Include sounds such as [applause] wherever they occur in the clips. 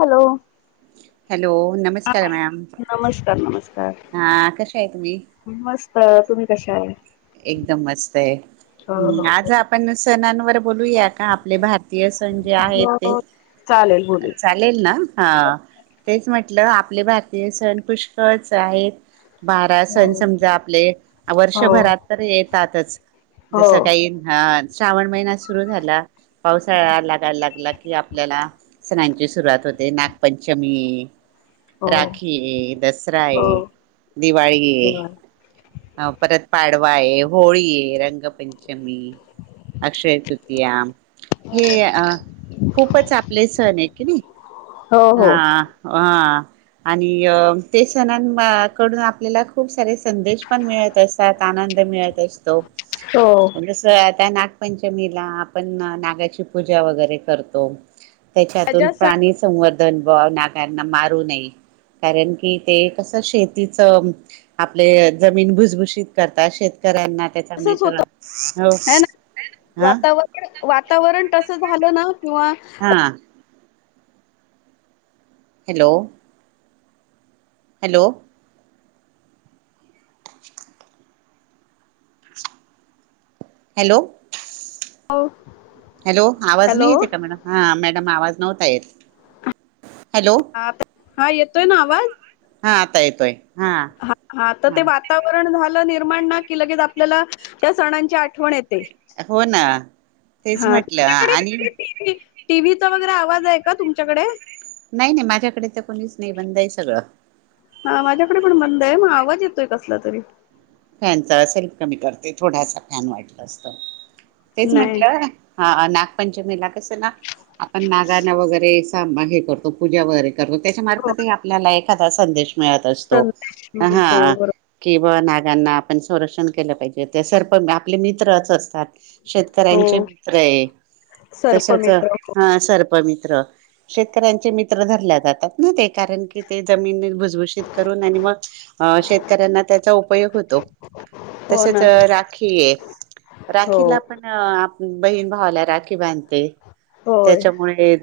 Hello! Hello नमस्कार ma'am नमस्कार हा कश्या आहे तुम्ही. मी मस्त तुम्ही कशा आहे. एकदम मस्त आहे हो हम् हो. आज आपण सणांवर बोलूया का का आपले भारतीय सण जे आहेत ते हो चालेल बोलू. लेल ना ह तेच म्हटलं आपले भारतीय सण पुष्कळच आहेत बारा हो. सण समजा आपले हो वर्षभरात तर येतातच हो जसं काही हा श्रावण महिना सुरु झाला पावसाळा लागायला लागला कि आपल्याला सणांची सुरुवात होते नागपंचमी हो राखी दसरा आहे हो. दिवाळी ये अ परत पाडवा आहे होळी आहे रंगपंचमी अक्षय तृतीया हे अ खूपच आपले सण आहे की नाही हो हो हा हा आणि ते सणां कडून आपल्याला खूप सारे संदेश पण मिळत असतात आनंद मिळत असतो हो. जसं त्या नागपंचमीला आपण नागाची पूजा वगैरे करतो त्याच्यातून माझ्या प्राणी संवर्धनभ नाकारना मारू नये कारण की ते कसं शेतीच आपले जमीन भुसभुशीत करता शेतकऱ्यांना त्याचा तसच मित्र होत हो ह ना हा वातावरण वातावरण तस झालं ना किंवा हां हॅलो हॅलो हॅलो जाऊ हॅलो आवाज नाही येते का मॅडम हा मॅडम आवाज नव्हता येत हॅलो हा हा येतोय ना आवाज हा आता येतोय हा हा तर ते वा वातावरण झालं निर्माण ना कि लगेच आपल्याला त्या सणांची आठवण येते हो ना तेच हा म्हटलं तुमच्याकडे आणि टीव्ही टीव्हीचा वगैरे आवाज आहे का तुमच्याकडे नाही नाही माझ्याकडे तर कोणीच नाही बंद आहे सगळं हा माझ्याकडे पण बंद आहे मग आवाज येतोय कसला तरी फॅनचा सेल्फ कमी करते थोडासा फॅन वाटलं असत तेच नाही म्हटलं हा नागपंचमीला कस ना आपण नागना वगैरे हे करतो पूजा वगैरे कर त्याच्या हो मार्फत आपल्याला एखादा संदेश मिळत तो संदेश हा मिळतो हा किंवा नागांना आपण संरक्षण केलं पाहिजे ते सर्प आपले मित्रच असतात बरोबर शेतकऱ्यांचे हो मित्र आहे तसच सर्पमित्र हो हा सर्प मित्र शेतकऱ्यांचे मित्र धरल्या जातात ना ते कारण की ते जमीन भुजबज ग शेतकऱ्यांना त्या हो तच ना हो पण आप बहीण भावाला राखी बांधते होय त्याच्यामुळे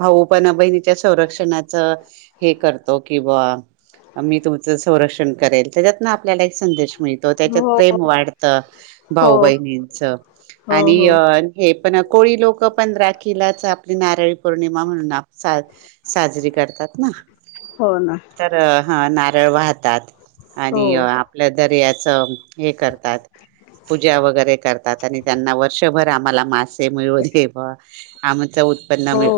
भाऊ पण बहिणीच्या संरक्षणाचं हे करतो कि बा मी तुमचं संरक्षण ेल त्याच्यात ना आप आपल्याला एक संदेश मिळतो त्याच्यात हो प्रेम वाढतं हो भाऊ बहिणींच हो आणि हो हे पण कोळी लोक पण राखीलाच आपली नारळी पौर्णिमा म्हणून सा साजरी करतात ना हो ना तर ह नारळ वाहतात हो आणि आपल्या दर्याचं हे करतात पूजा वगैरे करतात आणि त्यांना वर्षभर आम्हाला मास ते मिळो दे बा आमच उत्पन्न हो मिळ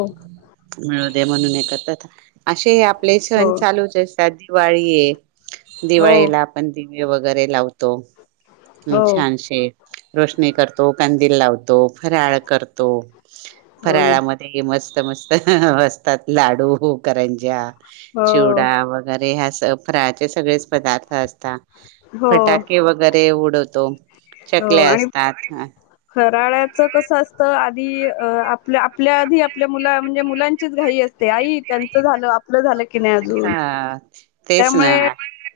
मिळू दे म्हणून एकांतात अशे हे आपले हो सण चालूच असतात दिवाळी ये हो दिवाळी आपण दिवे वगैरे लावतो हम हो छानशे रोशनी करतो कंदील लावतो फराळ करतो हो ना फराळामध्ये मस्त मस्त हं ह असतात लाडू करंजा हो डा वगैरे अस फराळाचे सगळेच पदार्थ असता हो फटाके वगैरे वगैरे उडवतो हो चकले आणि असतात फराळाचं कसं असतं आधी अ आपल्या आपल्या आधी आपल्या मुंला म्हणजे मुलांचीच घाई असते ते आई त्यांच झालं आपलं झालं की नाही अजून हा तेच ना त्यामुळे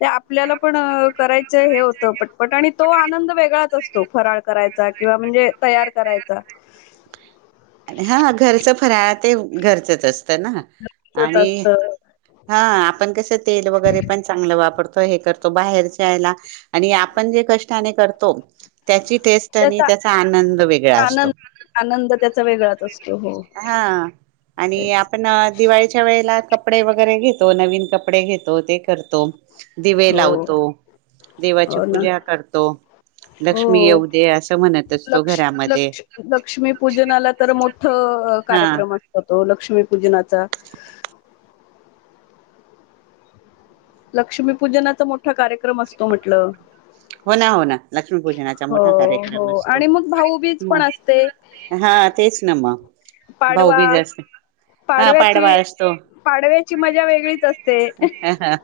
ते आपल्याला पण करायचं हे होतं पटपट आणि तो आनंद वेगळाच अस तो फराळ करायचा किंवा म्हणजे तयार करायचा [unintelligible] हा घरच फराळा ते घरचच असतं ना तसंच आणि असतं. हा आपण कसं तेल वगैरे पण चांगलं वापरतोय हे करतो बाहेरच्याहेला आणि आपण जे कष्टाने करतो त्याची टेस्ट आणि त्याचा आनंद वेगळा आनंद असतो आनंद त्याचा वेगळाच अस हा आणि आपण दिवाळीच्या वेळेला कपडे वगैरे घेतो नवीन कपडे घेतो ते करतो दिवे हो, लावतो देवाची हो ना. पूजा करतो लक्ष्मी हो. येऊ दे असं म्हणत असतो लक्ष घरामध्ये लक्ष लक्ष्मीपूजनाला तर मोठं हा कार्यक्रम असतात तो लक्ष्मीपूजनाचा लक्ष्मीपूजनाचा मोठा कार्यक्रम असतो म्हटलं हो ना हो ना लक्ष्मीपूजनाचा हो, मोठा कार्यक्रम हो असतो आणि मग भाऊबीज पण असते. मग हा तेच ना मग पाडवा भाऊबीज असते हा पाडवा पाडव्याची असतो पाडव्याची मजा वेगळीच असते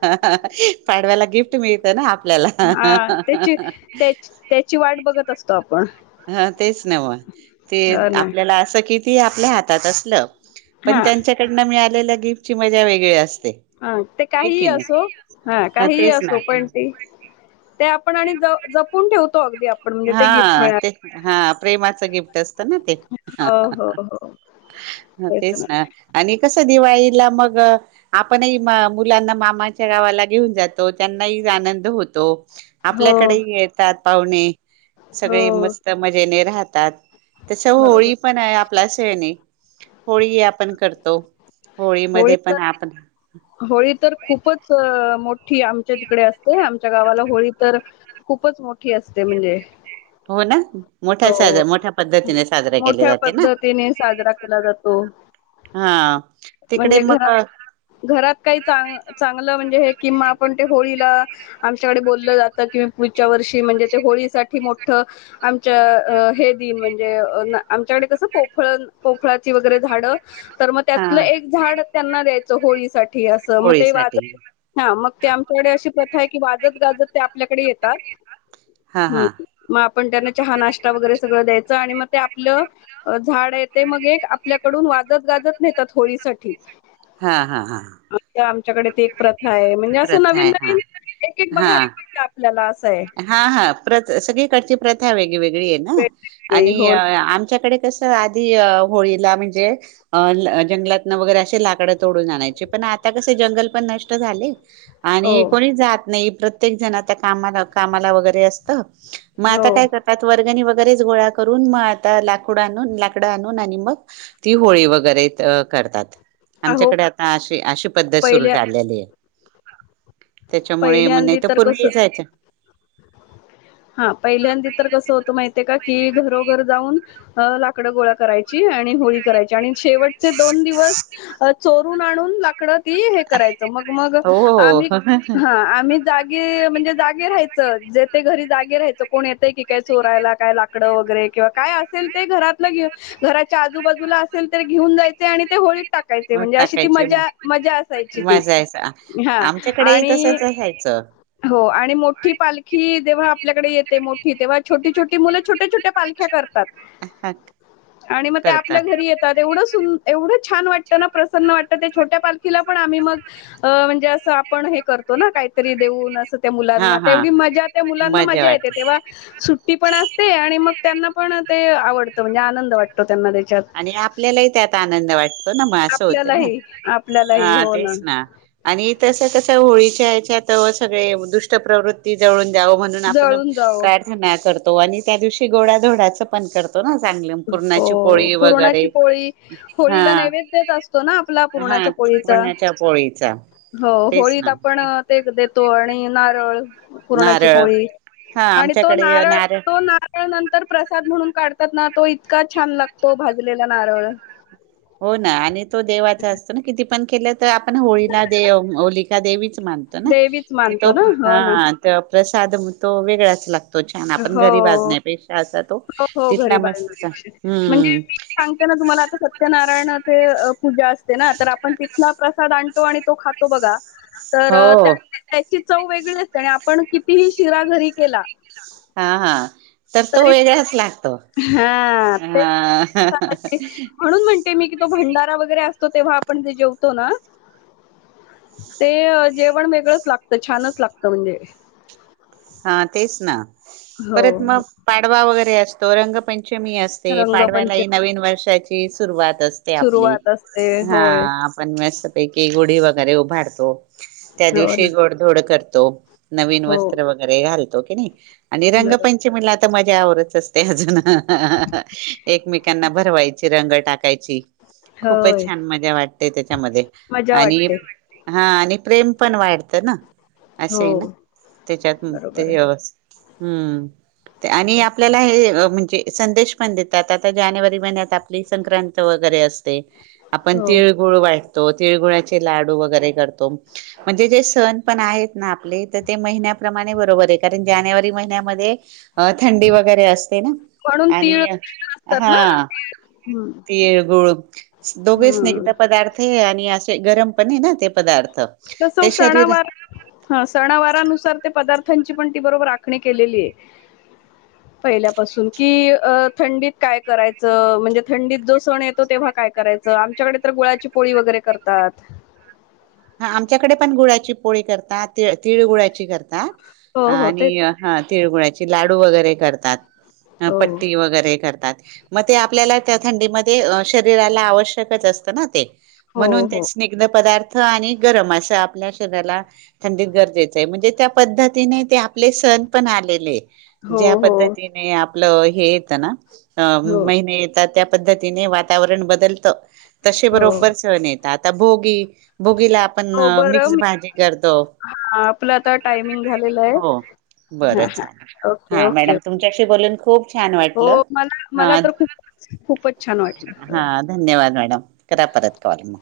हं ह ह पाडव्याला गिफ्ट मिळतं ना आपल्याला हा हा त्याची त्याच त्याची वाट बघत असतो आपण ह तेच नवं ते हो ना आपल्याला असं किती आपल्या हातात असलं पण हा त्यांच्याकडनं मिळालेल गिफ्टची मजा वेगळी असते हा ते हे काहीही की नाही असो हा ह काहीही तेच ना असो पण ते ते आपण आणि ज जप हा ते हा प्रेमाचं गिफ्ट असतं ना ते हो हो हो म तेच ना आणि कस दिवाळीला मग आपणही म मुलांना मामाच्या गावाला घेऊन जातो त्यांनाही आनंद होतो. हो आपल्याकडही येतात पाहुणे हो सगळे मस्त मजेने राहतात तस बरोबर होळी पण आहे आप ल्या सने होळी आपण करतो होळी होळीमध्ये पण तर आपण होळी तर खूपच अं मोठी आमच्या तिकडे असते आमच्या गावाला होळी तर खूपच मोठी असते म्हणजे हो ना मोठ्या साज हो मोठ्या पद्धतीने साजरे केले मोठ्या जाते ना पद्धतीने साजरा केला जातो हा तिकडे म्हणजे घर मग घरात काही चांग चांगलं म्हणजे हे किंवा आपण ते होळीला आमच्याकडे बोललं जातं कि मी पुढच्या वर्षी म्हणजे ते होळीसाठी मोठ आम च्या हे दिन म्हणजे अ न आमच्याकडे कस पोखळन पोखळाची वगैरे झाडं तर मग हा त्यातलं एक झाड त्यांना द्यायचं होळी साठी असं मग ते वाज होळीसाठी हा मग ते आमच्याकडे अशी प्रथाय की, वाजत गाजत ते आपल्याकडे येतात. हा हा हम्म. म आपण त्यांना चहा नाष्टा वगैरे सगळं द्यायचं. आणि म ते आप आपलं झाडय ते मग एक आपल्याकडून वाजत गाजत नेतात होळीसाठी. हा हा हा. आता आमच्याकडे ते एक प्रथाय. म्हणजे असं प्रथा नवीन आहे हा नवीन, एक एक हा बघायला मिळतय. आपल्याला असंय. हा हा. प्रथ सगळीकडची प्रथा वेगळीवेेगळीय ना. वेगवेगळी आणि हो आमच्याकडे कस आधी होळीला म्हणजे अ ल जंगलातन वगैरे असे लाकडं तोडून आणायचे. पण आता कसय, जंगल पण नष्ट झाले. आणि हो कोणी जात नाही. प्रत्येक जण आता कामाला कामाला वगैरे असतं. मग हो आता काय कर त्यात वर्गणी वगैरेच गोळा करून, मग आता लाकूड आणून, लाकडं आणून आणि मग ती होळी वगैरे करतात. अहो आमच्याकडे आता अशी, अशी पद्धत सुरू पहिल्या झालेली आहे. त्याच्यामुळे, म नाही पहिल्यांदी तर कसं पूर्वी जायचं हा, पहिल्यांदी तर कसं होतं माहितीय का? कि घरोघर जाऊन, लाकड गोळा करायची, आणि होळी करायची, शेवटचे दोन दिवस अं चोरून आणून ला तीकड ती हे करायचं. मग मग आम्ही ह. ह. हा आम्ही जागे, म्हणजे जागे राहायचं, जे ते घरी जागे राहायचं. कोण येतय की काय चोरायला काय लाकडं वगैरे, किंवा काय असेल ते, घरातलं घेऊ घराच्या आजूबाजूला असेल तर घेऊन जायचे, आणि ते होळी टाकायचे. मग म्हणजे अशी ती टाकायचे मग मजा, मजा असायची ती. मजायचा हा. आमच्याकडेही आणि तसच असायचं हो आणि मोठी पालखी जेव्हा आपल्याकडे येते. मोठी तेव्हा छोटी छोटी मुलं, छोट्या छोट्या पालख्या कर तात. आणि म ते आपल्या करतात घरी येत एवढं सु, एवढं छान वाटतं ना. प्रसन्न वाटतं, ते छोट्या पाखीला पण आम्ही मग अ म्हणजे असं आपण हे करतो ना, काहीतरी देऊन, असं त्या हा मुलांना हा तेवढी मजा, त्या मुलांना मजा येते तेव्हा. सुट्टी पण असते. आणि मग त्यांना पण ते आवडत. म्हणजे आनंद वाटतो त्यांना त्याच्यात. आणि आपल्यालाही त्यात आनंद वाटतो ना. म असं होतं ना. आपल्यालाही हा आपल्यालाही हो तेच ना. आणि तस कस होळीच्या या्याच्यात, सगळे दुष्ट प्रवृत्ती जळून जाव म्हणून आपण जळून जाओ. प्राथना करतो. आणि त्या दिवशी गोड्याधोडाच पण करतो ना चांगलं. पूर्णाची हो पोळी वगैरे. पुरणाची पोळी हा. होळीला नैवेद्यच असतो ना आपला हा पुरणाच्या पोळीचा पुरणा च्या पोळीचा. हो तेच होळीत ना आपण ते देतो. आणि नारळ. पुरणाची नारळ पोळी. हा आणि तो आमच्याकडे नारळ. तो नारळ. नारळ नंतर प्रसाद म्हणून काढतात ना. तो इतका छान लागतो. भाजलेला नारळ. हो ना, आणि तो देवाचा असतो ना. किती पण केलं तर आपण होळीला दे होलिका देवीच मानतो. ना. देवीच तो, मानतो ना हो ना हा प्रसाद तो वेगळाच लागतो. तो छान. आपण घरी हो भाजण्या पेक्षा असा तो हो, हो. घरी तिथला मस्तच. बालनिरीक्षण. म्हणजे हम्म. मी सांगते ना तुम्हाला आता. सत्यनारायण पूजा असते ना. तर आपण तिथला प्रसाद आणतो. आणि तो खातो बघा. तर हो त्या त्याची चव वेगळी असते. आणि आपण कितीही शिरा घरी केला. हा हा. तर तो वेगळाच लागतो. हां. तेच ते मी कि तो भंडारा वगैरे असतो. तेव्हा आपण जे जेवतो ना. ते जेवण वेगळंच लागतं. छानच लागतं म्हणजे. हा तेच ना. हो, परत हो. मग पाडवा वगैरे असतो. रंगपंचमी असते. ते पाडव्यालाही रंगपंचमी नवीन वर्षाची सुरुवात असते आपली सुरुवात असते. हा होय. पण मस्तपैकी गुढी वगैरे उभारतो त्या हो दिवशी ना. गोडधोड करतो नवीन हो. वस्त्र वगैरे घालतो की नाही आणि बरोबर. रंगपंचमीला आता मजा आवरच असत ते अजून एकमेकांना भरवायची रंग टाक य खूपच होय. छान मजा वाटते त्याच्यामध्ये मजा आणि वाटते. हा, आणि प्रेम पण वाढतं ना, असे हो, नाऽ त्याच्यात बरोबर आहे. ते्, आणि तेच, आपल्याला,, तेच. हे म्हणजे संदेशऽ पन देतात, आता जानेवारी महिन्यात आपली संक्रांत वगैरे असते,, आपन हो, तिळऽ तिळगुळ वाटतो, तिळगुळाचे लाडू वगैरे करतो. म्हणजे जे सण पण आहेत ना आपले, तर ते महिन्याऽ माणे बरोबर आहे, कारण जानेवारी महिन्यामध्येऽ अ थंडी वगैरे असते ना,, म्हणून तीळ आणि कृष्ण असतात ना हा,, तीळ. हं, तिळगुळ दोघे हं. स्नग्ध पदार्थ ते आणि असे गरम पणे ना ते पदार्थ तस ते शरीर सणावार हा सणावारनुसार ते पदार्थांची पण ती बरोबर राखणी केलेली आहे [inaudible] पहिल्यापासून की अ थंडीत काय करायचं म्हणजे थंडीत जो सण येत तो तेव्हा काय करायचं आमच्याकडे तर गुळाची पोळी वगैरे करतात हा आमच्याकडे पण गुळा्याची पोळी करतात त तिळ गुळा्याची करतात हो, हो, आणि तेच. हा तिळगुळ्याची लाडू वगैरे करतात हो, पट्टी वगैरे करतात मग ते आपल्याला त्या थंडीमध्ये शरीराला आवश्यकच असतं ना ते हो, म्हणून ते हो. स्निग्ध पदार्थ आणि गरम असं आपल्या शरीराला थंडीत गरजेचं आहे म्हणजे त्या पद्धतीने ते आपले सण पण आलेले हो, ज्या हो, पद्धतीने आपलं हे येत ना हो, महिने येतात त्या पद्धतीने वातावरण बदलत तसे बरोबर हो. सण येत आता भोगी भुगीला आपण हो, बरं मिक्स मी भाजी करतो आपलं आता टायमिंग झालेलं आहे. हो हां, बरं हां. चाले ओके, हा ओके. मॅडम तुमच्याशी बोलून खूप छान वाटलं हो मला ह मला तर खूपच खूपच छान वाटलं हा धन्यवाद मॅडम करा परत कॉल मग